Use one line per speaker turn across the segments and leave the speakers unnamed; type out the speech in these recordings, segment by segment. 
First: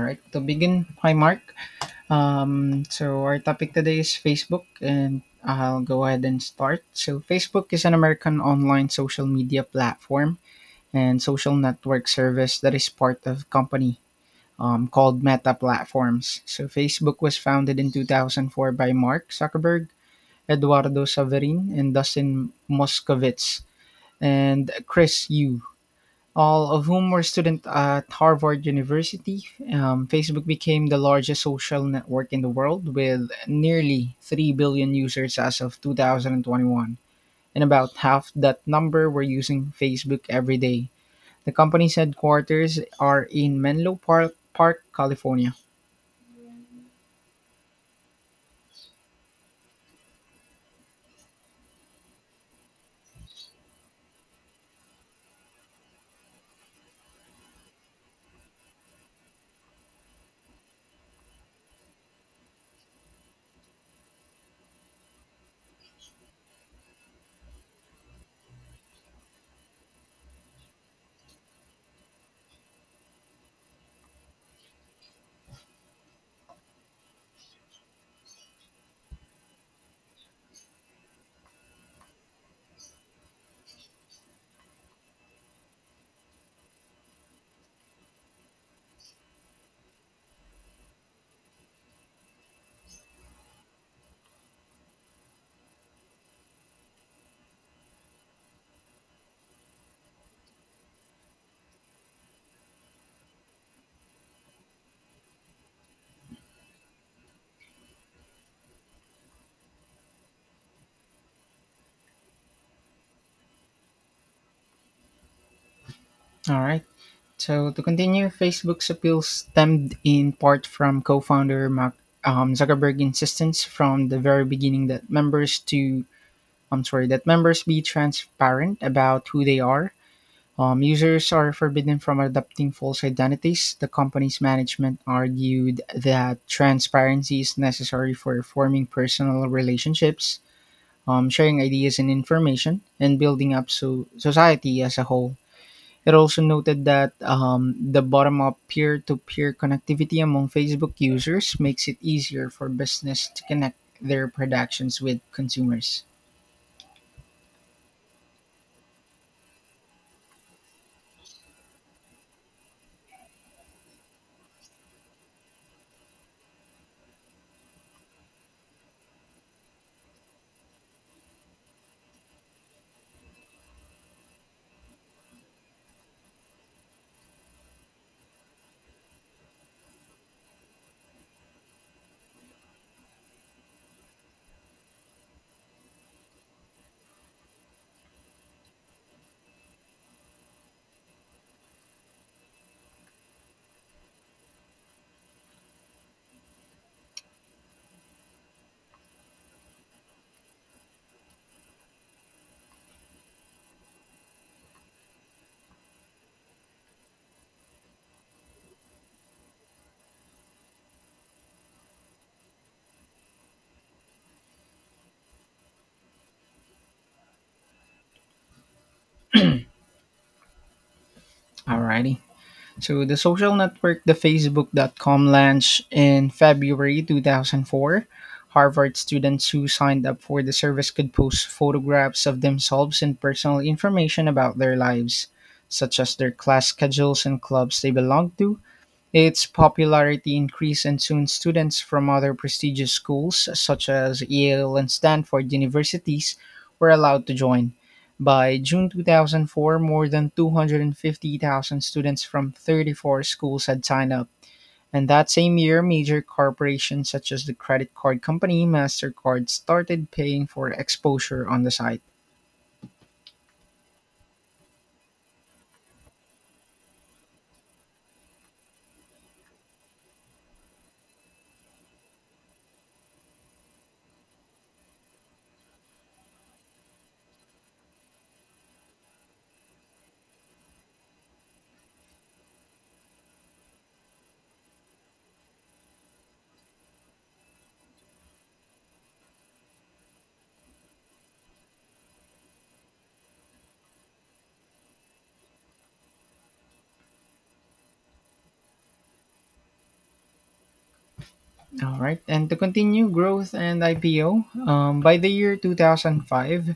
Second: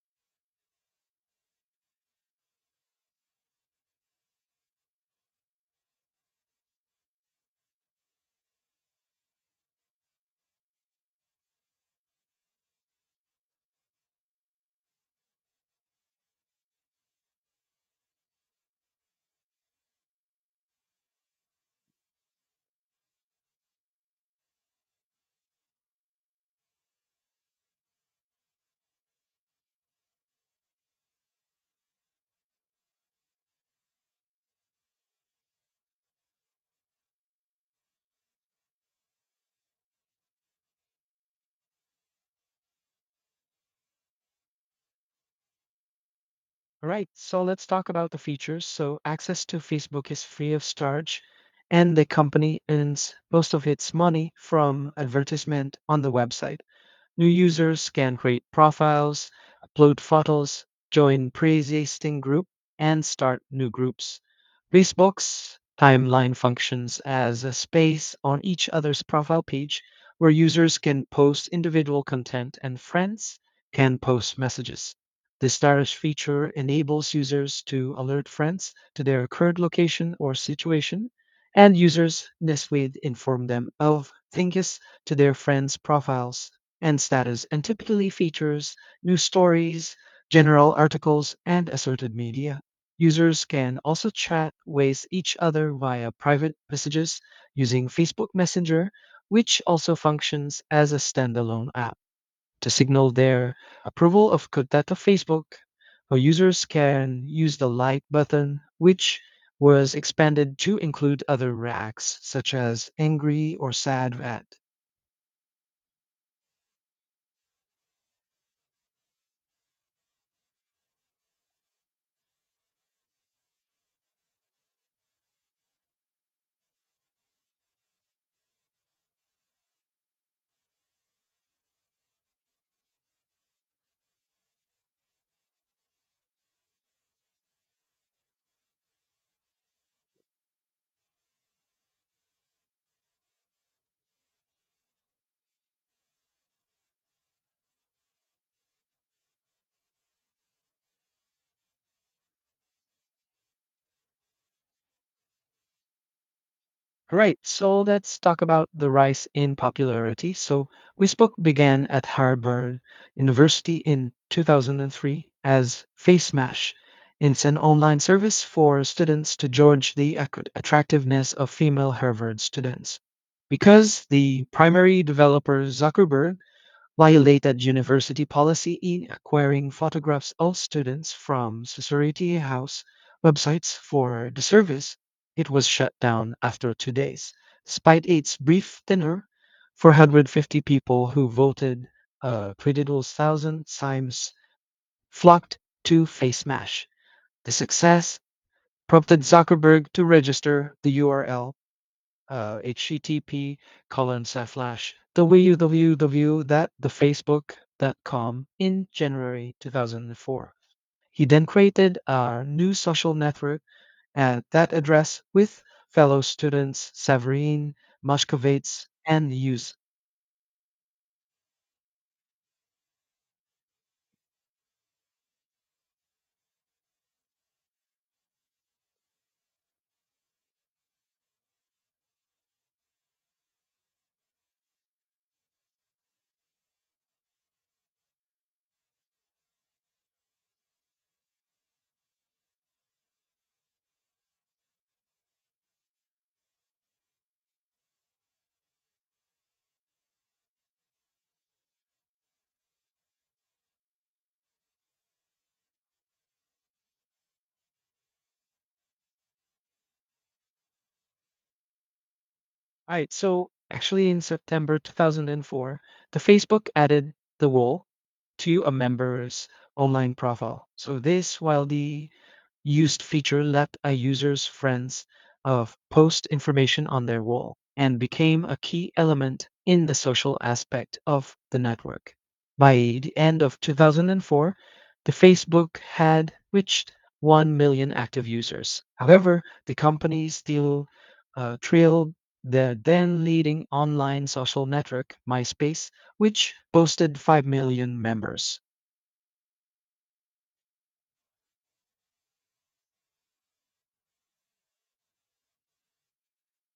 All right, to begin, hi Mark. So our topic today is Facebook, and I'll go ahead and start. So Facebook is an American online social media platform and social network service that is part of a company called Meta Platforms. So Facebook was founded in 2004 by Mark Zuckerberg, Eduardo Saverin, and Dustin Moskovitz, and Chris Yu all of whom were students at Harvard University. Facebook became the largest social network in the world with nearly 3 billion users as of 2021, and about half that number were using Facebook every day. The company's headquarters are in Menlo Park, California.
All right. So let's talk about the features. So access to Facebook is free of charge, and the company earns most of its money from advertisement on the website. New users can create profiles, upload photos, join pre-existing group, and start new groups. Facebook's timeline functions as a space on each other's profile page where users can post individual content and friends can post messages. This stylish feature enables users to alert friends to their current location or situation, and users this way inform them of changes to their friends' profiles and status and typically features news stories, general articles, and assorted media. Users can also chat with each other via private messages using Facebook Messenger, which also functions as a standalone app to signal their approval of Kodato Facebook. Or users can use the like button, which was expanded to include other reacts such as angry or sad at.
All right. So to continue, Facebook's appeal stemmed in part from co-founder Mark Zuckerberg insistence from the very beginning that members to I'm sorry, that members be transparent about who they are. Users are forbidden from adopting false identities. The company's management argued that transparency is necessary for forming personal relationships, sharing ideas and information, and building up society as a whole. It also noted that the bottom up peer to peer connectivity among Facebook users makes it easier for business to connect their productions with consumers.
All right, so let's talk about the rise in popularity. So, Wisbook began at Harvard University in 2003 as FaceMash. It's an online service for students to judge the attractiveness of female Harvard students. Because the primary developer, Zuckerberg, violated university policy in acquiring photographs of students from sorority house websites for the service, it was shut down after 2 days. Despite its brief tenure, 450 people who voted Pretidul's thousand times flocked to FaceMash. The success prompted Zuckerberg to register the URL http colon slash www that the facebook.com in January 2004. He then created a new social network at that address with fellow students Severine, Moshkovitz, and Hughes.
Alrighty. So the social network, the Facebook.com launch in February 2004. Harvard students who signed up for the service could post photographs of themselves and personal information about their lives, such as their class schedules and clubs they belonged to, its popularity increased and soon students from other prestigious schools such as Yale and Stanford universities were allowed to join. By June 2004, more than 250,000 students from 34 schools had signed up. And that same year, major corporations such as the credit card company MasterCard started paying for exposure on the site.
All right, so actually in September 2004, the Facebook added the wall to a member's online profile. So this while the used feature let a user's friends of post information on their wall and became a key element in the social aspect of the network. By the end of 2004, the Facebook had reached 1 million active users. However, the company still trailed the then leading online social network, MySpace, which boasted 5 million members.
All right, and to continue growth and IPO, by the year 2005,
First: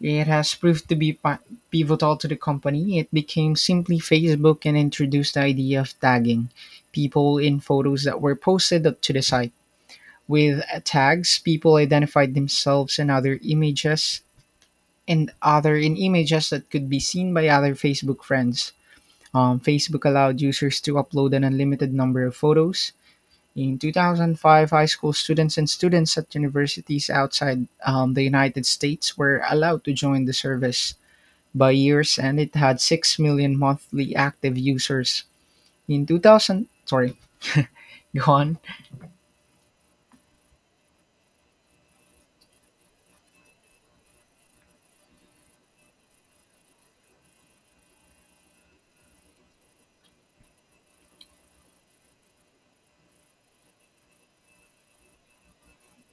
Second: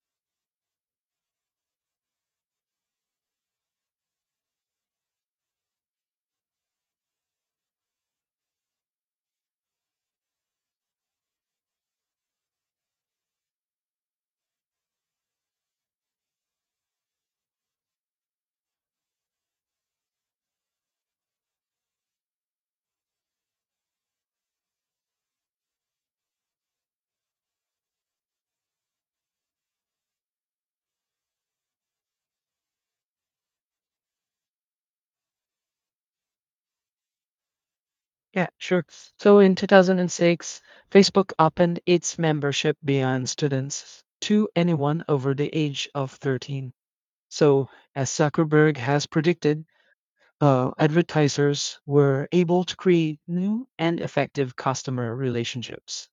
it has proved to be pivotal to the company. It became simply Facebook and introduced the idea of tagging people in photos that were posted up to the site. With tags, people identified themselves and other in images that could be seen by other Facebook friends. Facebook allowed users to upload an unlimited number of photos. In 2005, high school students and students at universities outside the United States were allowed to join the service by year's and it had 6 million monthly active users. In 2000, sorry, go
Yeah,
on.
sure. So in 2006, Facebook opened its membership beyond students to anyone over the age of 13. So, as Zuckerberg has predicted, advertisers were able to create new and effective customer relationships.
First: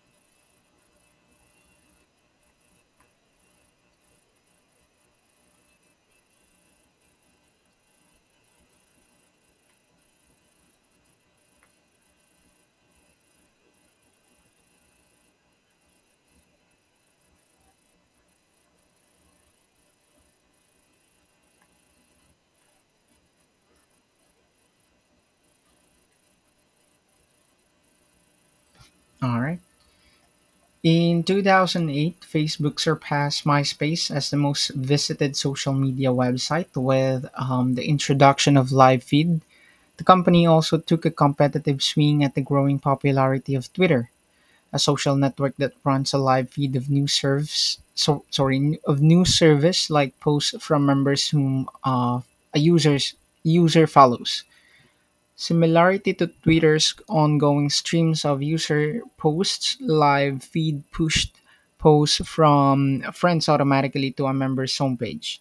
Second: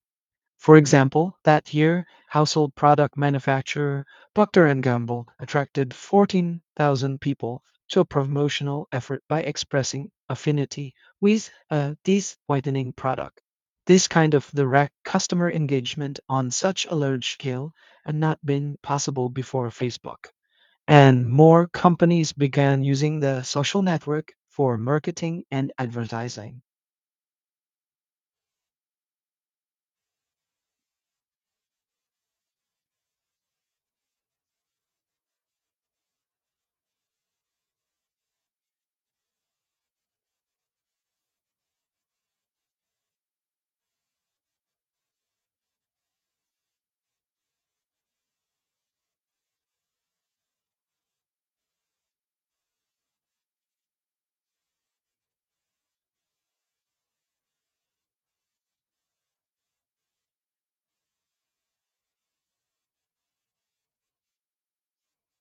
For example, that year, household product manufacturer Procter & Gamble attracted 14,000 people to a promotional effort by expressing affinity with a teeth whitening product. This kind of direct customer engagement on such a large scale had not been possible before Facebook, and more companies began using the social network for marketing and advertising.
All right. In 2008, Facebook surpassed MySpace as the most visited social media website with the introduction of live feed. The company also took a competitive swing at the growing popularity of Twitter. A social network that runs a live feed of news service. Of news service like posts from members whom a user's user follows. Similarity to Twitter's ongoing streams of user posts, live feed pushed posts from friends automatically to a member's homepage.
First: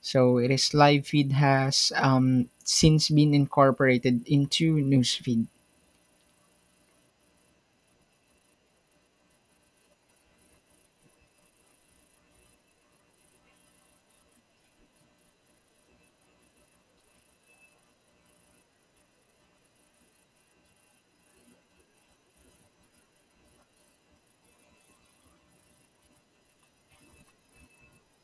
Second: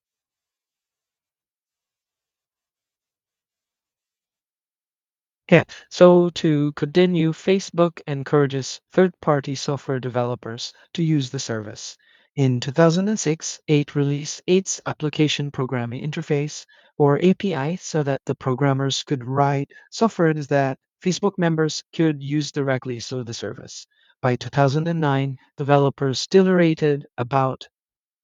So it is live feed has since been incorporated into newsfeed.
Yeah. So to continue, Facebook encourages third party software developers to use the service. In 2006, it released its application programming interface or API so that the programmers could write software that Facebook members could use directly through the service. By 2009, developers still rated about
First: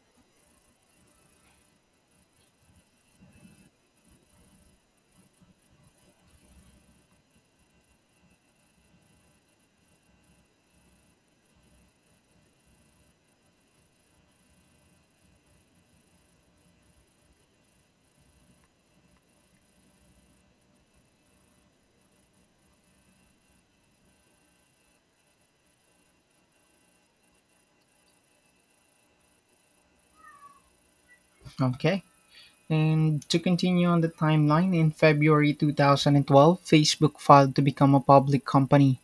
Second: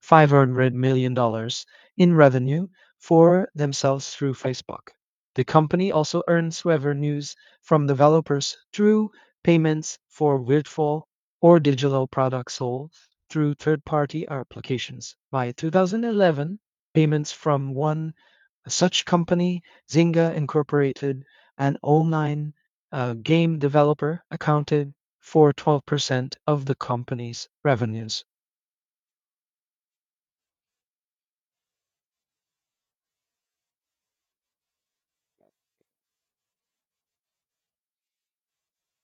$500 million dollars in revenue for themselves through Facebook. The company also earns revenues from developers through payments for virtual or digital products sold through third-party applications. By 2011, payments from one such company, Zynga Incorporated, an online game developer, accounted for 12% of the company's revenues.
Okay. And to continue on the timeline, in February 2012, Facebook filed to become a public company.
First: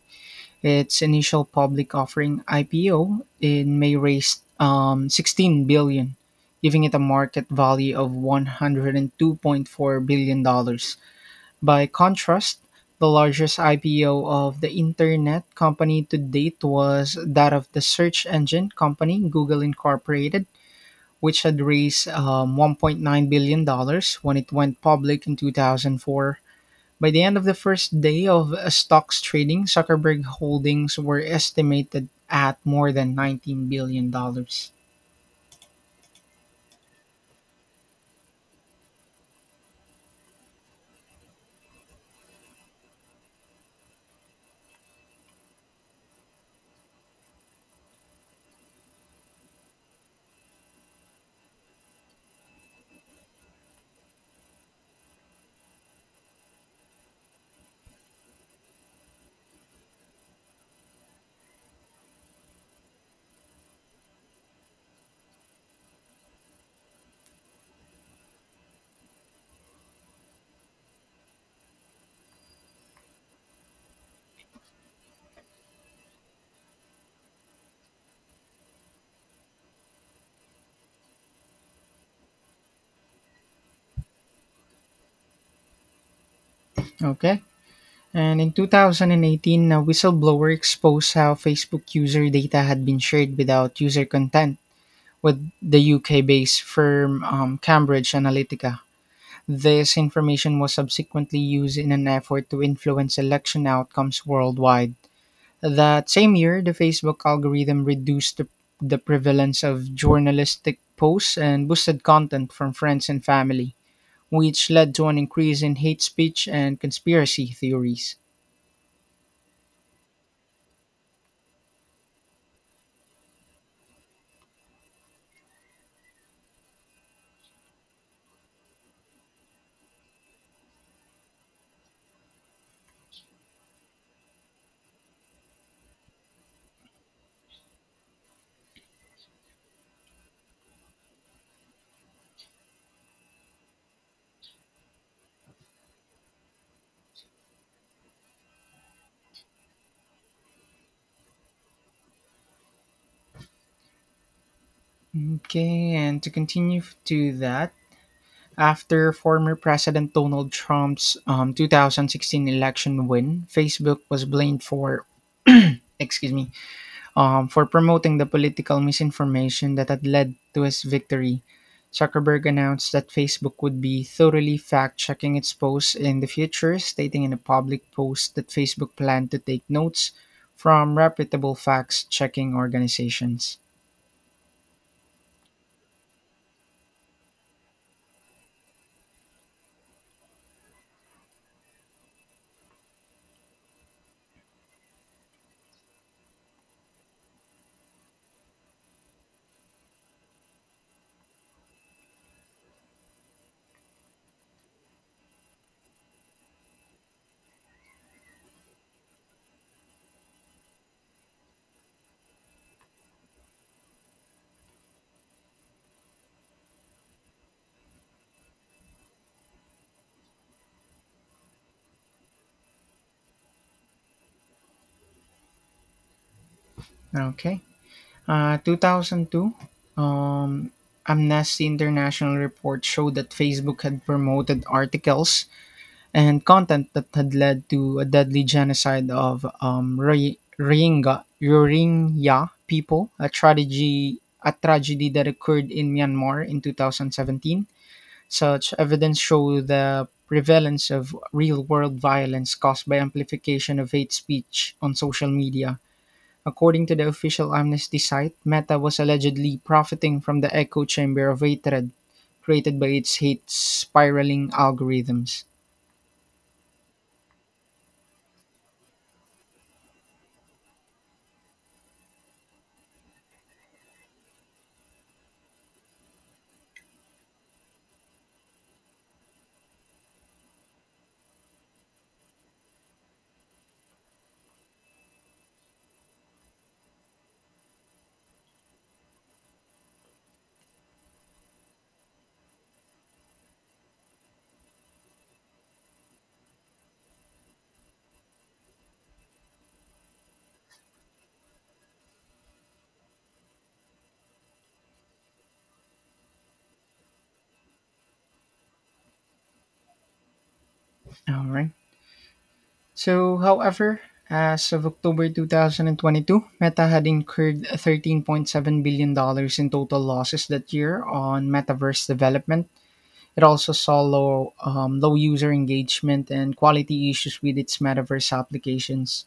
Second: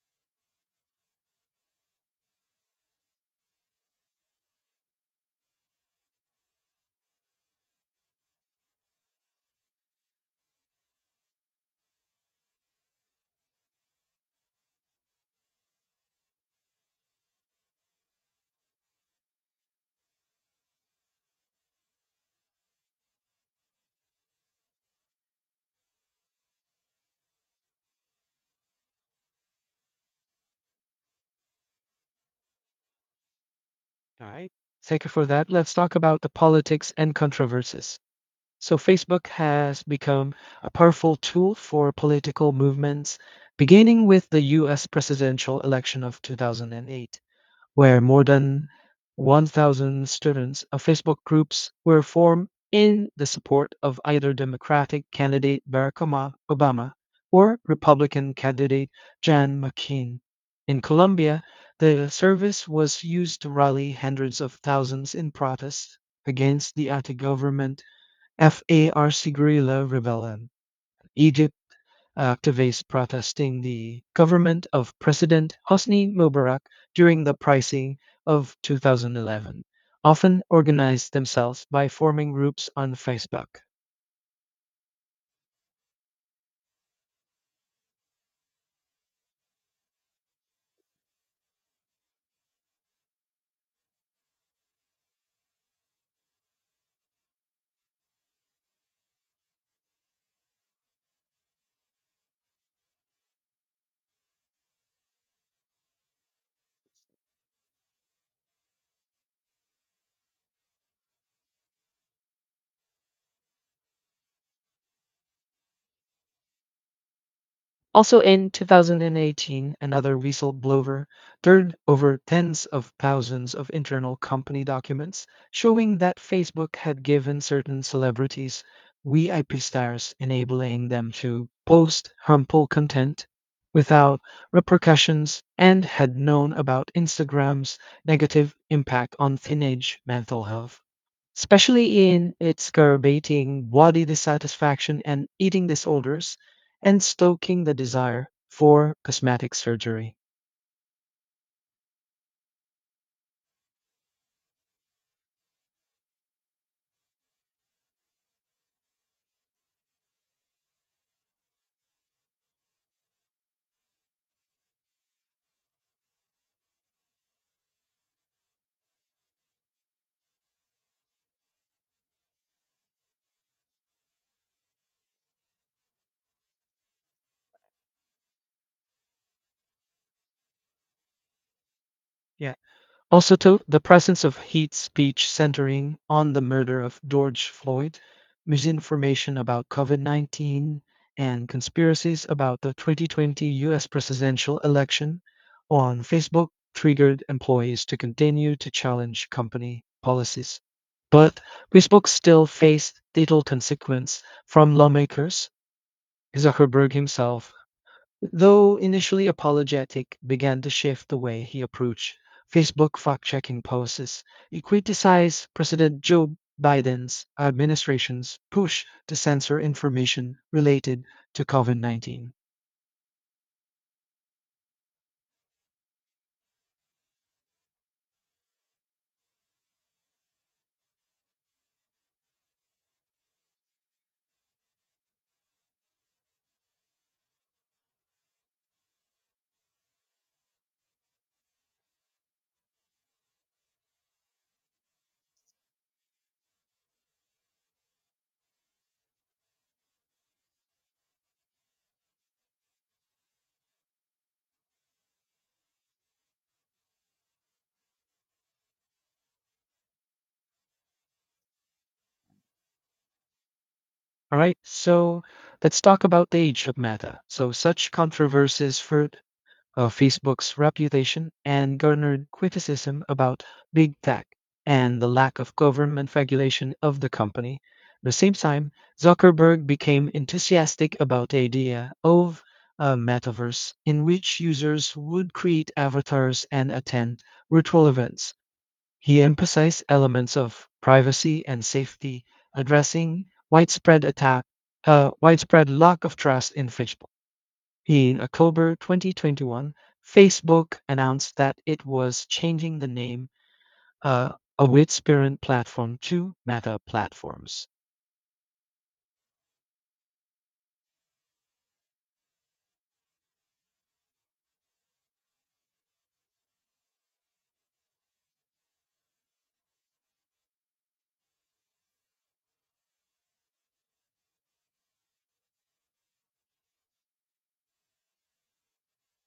Its initial public offering IPO in May raised 16 billion, giving it a market value of 102.4 billion dollars. By contrast, the largest IPO of the internet company to date was that of the search engine company Google Incorporated which had raised $1.9 billion dollars when it went public in 2004. By the end of the first day of stocks trading, Zuckerberg holdings were estimated at more than $19
All right.
billion. dollars.
Thank you for that. Let's talk about the politics and controversies. So, Facebook has become a powerful tool for political movements, beginning with the US presidential election of 2008 where more than 1,000 students of Facebook groups were formed in the support of either Democratic candidate Barack Obama or Republican candidate John McCain. In Colombia, the service was used to rally hundreds of thousands in protest against the anti government FARC guerrilla rebellion. E.J activists protesting the government of President Hosni Mubarak during the pricing of 2011 often organized themselves by forming groups on Facebook.
Okay. And in 2018, a whistleblower exposed how Facebook user data had been shared without user consent with the UK based firm Cambridge Analytica. This information was subsequently used in an effort to influence election outcomes worldwide. That same year, the Facebook algorithm reduced the prevalence of journalistic posts and boosted content from friends and family, which led to an increase in hate speech and conspiracy theories.
Also in 2018, another whistleblower turned over tens of thousands of internal company documents showing that Facebook had given certain celebrities VIP stars, enabling them to post harmful content without repercussions and had known about Instagram's negative impact on teenage mental health especially in exacerbating body dissatisfaction and eating disorders and stoking the desire for cosmetic surgery.
Okay, and to continue to that, after former President Donald Trump's 2016 election win, Facebook was blamed for, excuse me, for promoting the political misinformation that had led to his victory. Zuckerberg announced that Facebook would be thoroughly fact checking its posts in the future, stating in a public post that Facebook planned to take notes from reputable fact checking
Yeah, also
organizations.
to the presence of hate speech centering on the murder of George Floyd, misinformation about COVID-19, and conspiracies about the 2020 US presidential election on Facebook triggered employees to continue to challenge company policies. But Facebook still faced little consequence from lawmakers. Zuckerberg himself though initially apologetic, began to shift the way he approached Facebook fact checking posts. He criticized President Joe Biden's administration's push to censor information related to COVID 19.
Okay. 2002, um, Amnesty International report showed that Facebook had promoted articles and content that had led to a deadly genocide of Rohingya, a tragedy that occurred in Myanmar in 2017. Such evidence show the prevalence of real-world violence caused by amplification of hate speech on social media. According to the official Amnesty site, Meta was allegedly profiting from the echo chamber of hatred created by its hate
All
spiraling
right, so
algorithms.
let's talk about the age of Meta. So, such controversies of Facebook's reputation and garnered criticism about big tech and the lack of government regulation of the company. At the same time, Zuckerberg became enthusiastic about the idea of a metaverse in which users would create avatars and attend virtual events. He emphasized elements of privacy and safety, addressing widespread attack, widespread lack of trust in Facebook. In October 2021, Facebook announced that it was changing the name uh, of its parent platform to Meta Platforms.
All right. So, however, as of October 2022, Meta had incurred $13.7 billion dollars in total losses that year on metaverse development. It also saw low user engagement and quality issues with its metaverse applications.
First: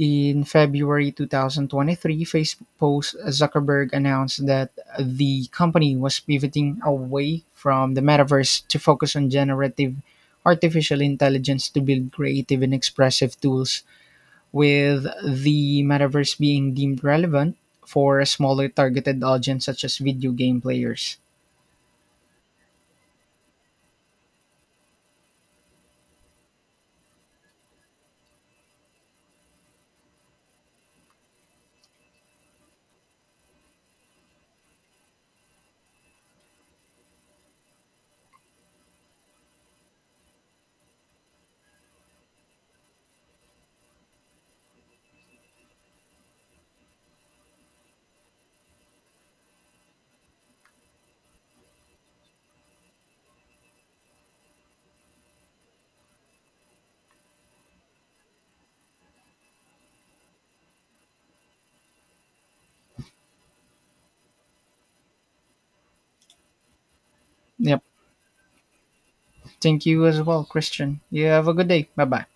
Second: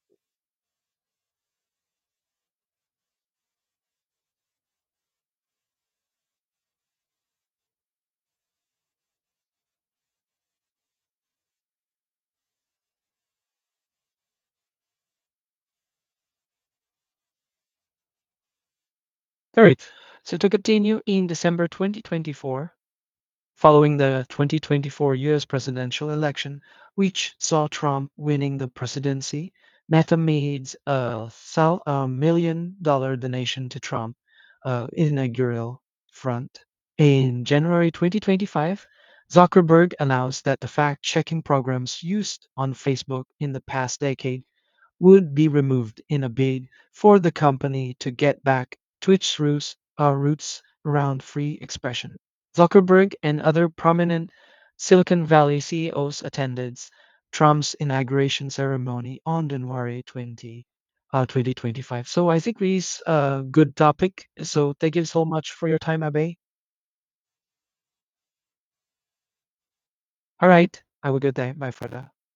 In February 2023, Facebook post Zuckerberg announced that the company was pivoting away from the metaverse to focus on generative artificial intelligence to build creative and expressive tools, with the metaverse being deemed relevant for a smaller targeted audience
All right.
such as video
So to
game
continue,
players.
in December 2024, following the 2024 U.S. presidential election, which saw Trump winning the presidency, Meta made a $1 million donation to Trump inaugural front. In January 2025, Zuckerberg announced that the fact checking programs used on Facebook in the past decade would be removed in a bid for the company to get back to its roots, roots around free expression. Zuckerberg and other prominent Silicon Valley CEOs attended Trump's inauguration ceremony on January 20, 2025. So I think this is a good topic. So thank you so much for your time, Abe.
Yep. Thank you as well,
All right.
Christian.
Have a
You
good
have a
day.
good
Bye for
day. Bye
now.
bye.